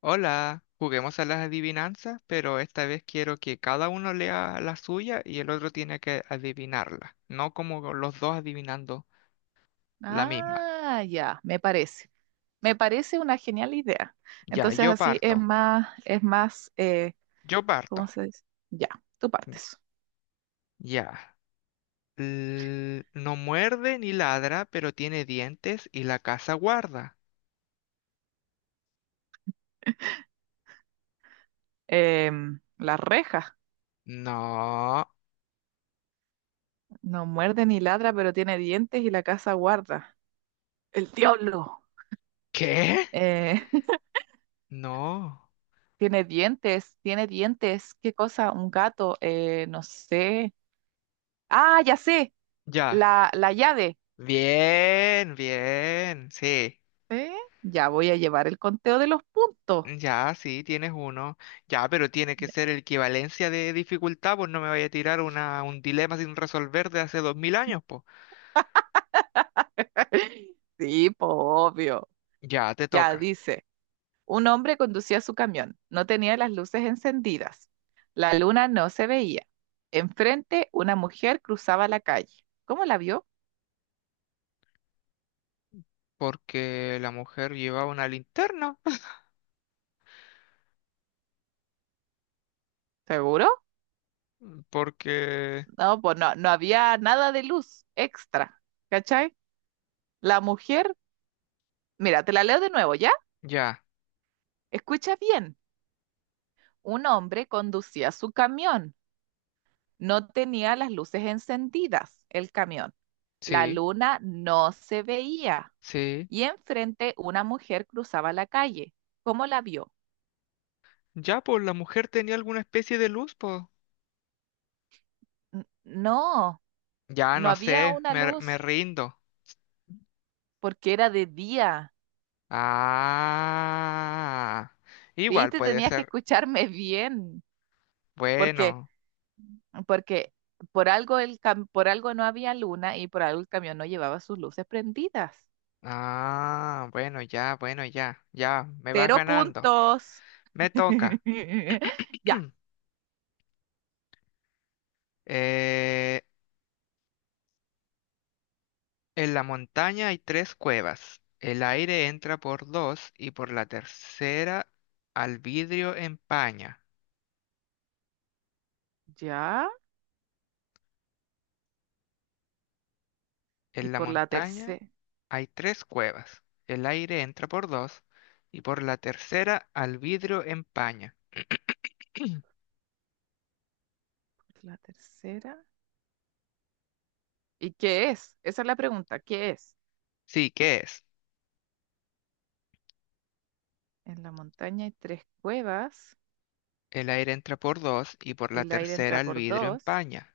Hola, juguemos a las adivinanzas, pero esta vez quiero que cada uno lea la suya y el otro tiene que adivinarla, no como los dos adivinando la misma. Ah, ya, me parece. Me parece una genial idea. Ya, Entonces yo así es parto, más, es más, eh, yo ¿cómo parto. se dice? Ya, tú partes. Ya. L- no muerde ni ladra, pero tiene dientes y la casa guarda. La reja No. no muerde ni ladra, pero tiene dientes y la casa guarda. El diablo. ¿Qué? Eh, No. Tiene dientes, tiene dientes. ¿Qué cosa? Un gato, no sé. Ah, ya sé, Ya. la llave. Bien, bien. Sí. ¿Eh? Ya voy a llevar el conteo de los puntos. Ya, sí, tienes uno. Ya, pero tiene que ser equivalencia de dificultad, pues no me vaya a tirar un dilema sin resolver de hace 2000 años, pues. Sí, po, obvio. Ya, te Ya toca. dice. Un hombre conducía su camión. No tenía las luces encendidas. La luna no se veía. Enfrente, una mujer cruzaba la calle. ¿Cómo la vio? Porque la mujer llevaba una linterna. ¿Seguro? Porque... No, pues no, no había nada de luz extra. ¿Cachai? La mujer, mira, te la leo de nuevo, ¿ya? Ya, Escucha bien. Un hombre conducía su camión. No tenía las luces encendidas, el camión. La sí, luna no se veía. sí. Y enfrente, una mujer cruzaba la calle. ¿Cómo la vio? Ya, pues la mujer tenía alguna especie de luz, pues. No, Ya, no no había sé, una me luz rindo. porque era de día. Ah, igual ¿Viste? puede Tenías que ser. escucharme bien porque, Bueno. porque por algo no había luna y por algo el camión no llevaba sus luces prendidas. Ah, bueno, ya, bueno, ya, ya, me vas Cero ganando. puntos. Me toca. Ya, Eh, en la montaña hay tres cuevas. El aire entra por dos y por la tercera al vidrio empaña. ya. Y En la por la montaña tercera, hay tres cuevas. El aire entra por dos y por la tercera al vidrio empaña. la tercera. ¿Y qué es? Esa es la pregunta. ¿Qué es? Sí, ¿qué es? En la montaña hay tres cuevas. El aire entra por dos y por la El aire tercera entra al por vidrio dos. empaña.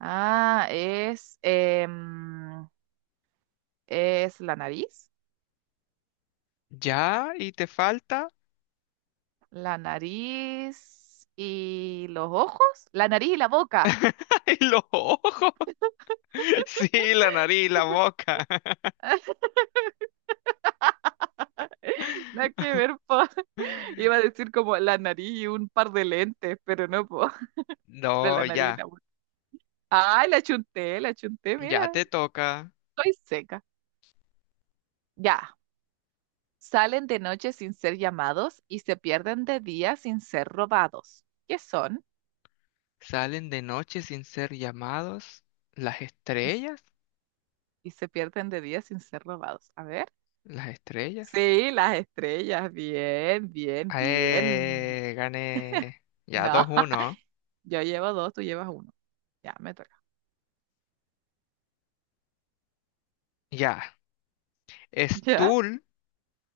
Ah, es ¿Ya? ¿Y te falta? la nariz y los ojos, la nariz y la boca. Y los ojos. Sí, la nariz, la boca. Nada que ver, po. Iba a decir como la nariz y un par de lentes, pero no, po. No, ya. Ay, la chunté, Ya mira, te toca. estoy seca. Ya, salen de noche sin ser llamados y se pierden de día sin ser robados. ¿Qué son? Salen de noche sin ser llamados. Las estrellas. Y se pierden de día sin ser robados. A ver. Las estrellas. Sí, las estrellas, bien, bien, bien. Gané. Ya dos No, uno. yo llevo dos, tú llevas uno. Ya, me toca. Ya. Es Ya, tul.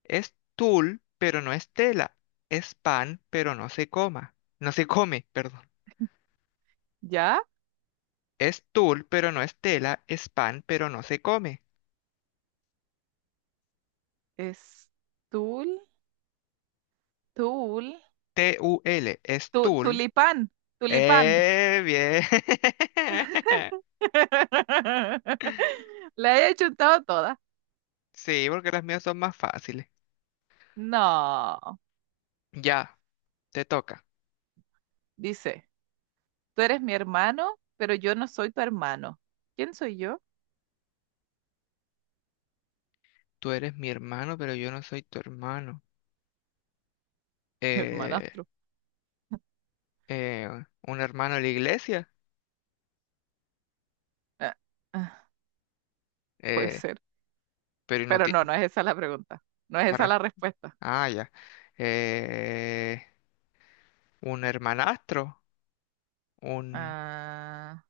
Es tul, pero no es tela. Es pan, pero no se coma. No se come, perdón. ya, Es tul, pero no es tela. Es pan, pero no se come. es tul, tul, T-U-L, es Tul. tulipán, tulipán. ¡Eh, bien! La he chuntado toda. Sí, porque las mías son más fáciles. No, Ya, te toca. dice, tú eres mi hermano, pero yo no soy tu hermano. ¿Quién soy yo? Tú eres mi hermano, pero yo no soy tu hermano. Hermano. Eh, eh, un hermano de la iglesia. Ah, ah, puede Eh, ser, pero no pero ti- no es esa la pregunta. No es la esa res- la respuesta. Ah, ya. Eh, un hermanastro. Un, Ah,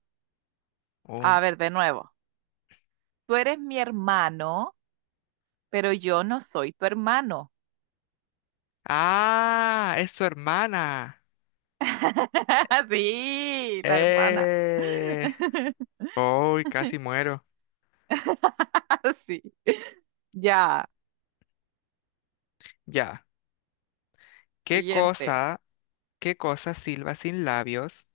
a un. ver, de nuevo. Tú eres mi hermano, pero yo no soy tu hermano. Ah, es su hermana. Sí, la hermana. Eh. Uy, casi muero. Así. Ya. Ya. ¿Qué Siguiente. cosa? ¿Qué cosa silba sin labios,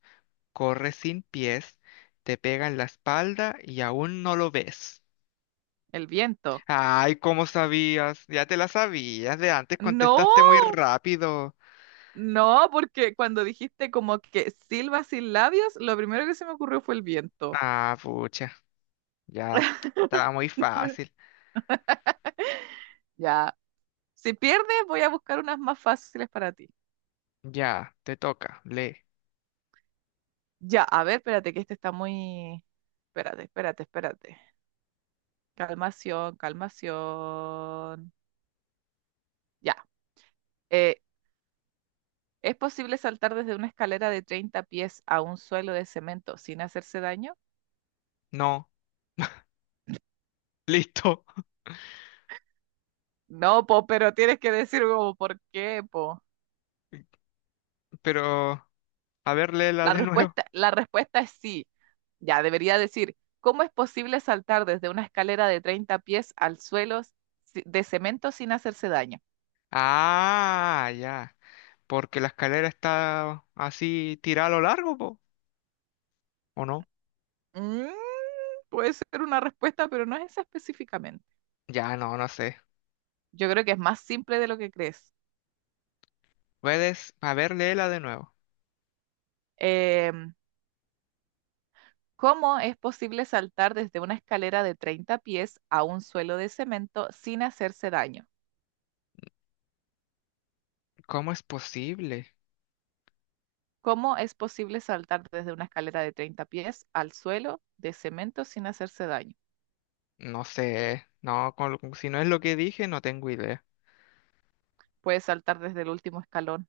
corre sin pies, te pega en la espalda y aún no lo ves? El viento. Ay, ¿cómo sabías? Ya te la sabías, de antes No. contestaste muy rápido. No, porque cuando dijiste como que silba sin labios, lo primero que se me ocurrió fue el viento. Ah, pucha, ya, estaba muy fácil. Ya. Si pierdes, voy a buscar unas más fáciles para ti. Ya, te toca, lee. Ya, a ver, espérate, que este está muy... Espérate, espérate, espérate. Calmación, calmación. Ya. Eh, ¿Es posible saltar desde una escalera de 30 pies a un suelo de cemento sin hacerse daño? No, listo, No, po, pero tienes que decir como por qué, po. pero a ver, léela La de nuevo. respuesta, la respuesta es sí. Ya, debería decir, ¿cómo es posible saltar desde una escalera de 30 pies al suelo de cemento sin hacerse daño? Ah, ya, porque la escalera está así tirada a lo largo, po, ¿o no? Mm, puede ser una respuesta, pero no es esa específicamente. Ya, no, no sé. Yo creo que es más simple de lo que crees. Puedes, a ver, léela de nuevo. Em, ¿Cómo es posible saltar desde una escalera de 30 pies a un suelo de cemento sin hacerse daño? ¿Cómo es posible? ¿Cómo es posible saltar desde una escalera de 30 pies al suelo de cemento sin hacerse daño? No sé. No, con si no es lo que dije, no tengo idea. Puedes saltar desde el último escalón.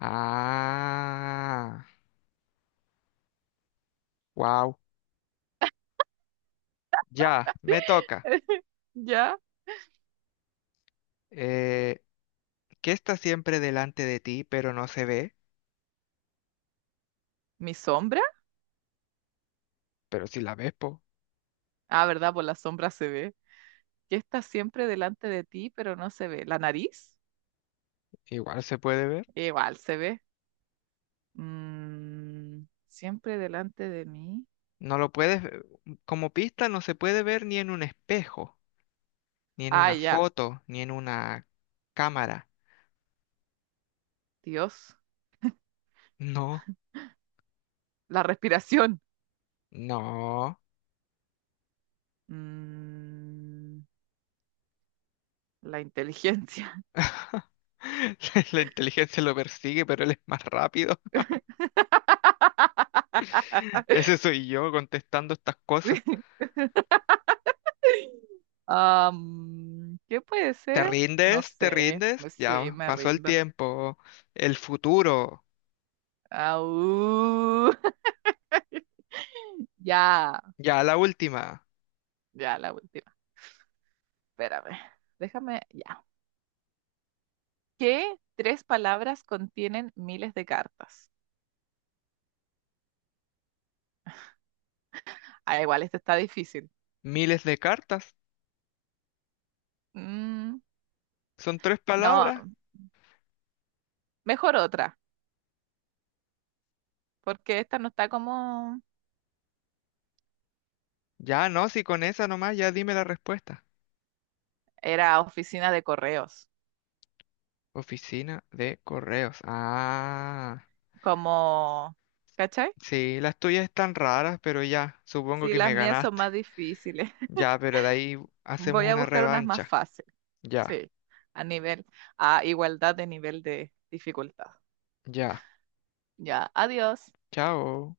Ah, wow. Ya, me toca. ¿Ya? Eh, ¿Qué está siempre delante de ti, pero no se ve? ¿Mi sombra? Pero si la ves, po, Ah, ¿verdad? Por la sombra se ve. Que está siempre delante de ti, pero no se ve. ¿La nariz? igual se puede ver. Igual se ve. Siempre delante de mí. No lo puedes, ve- como pista, no se puede ver ni en un espejo, ni en Ah, una ya. foto, ni en una cámara. Dios. No, La respiración. no. Mm, la inteligencia. La inteligencia lo persigue, pero él es más rápido. Ese soy yo contestando estas Sí. cosas. ¿Qué puede ¿Te ser? rindes? Sí, ¿Te rindes? Ya me pasó el rindo. tiempo, el futuro, Au. Ya, ya la última. ya, la última. Espérame. Déjame. Ya. ¿Qué tres palabras contienen miles de cartas? Ah, igual, esta está difícil. Miles de cartas, Mm, son tres no, palabras. mejor otra, porque esta no está como... Ya no, si con esa nomás, ya dime la respuesta. Era oficina de correos, Oficina de correos. Ah, como... ¿Cachai? sí, las tuyas están raras, pero ya, supongo Sí, que las me mías son ganaste. más difíciles. Ya, pero de ahí hacemos Voy a una buscar unas más revancha. fáciles, Ya, a nivel, a igualdad de nivel de dificultad. ya. Ya, adiós. Chao.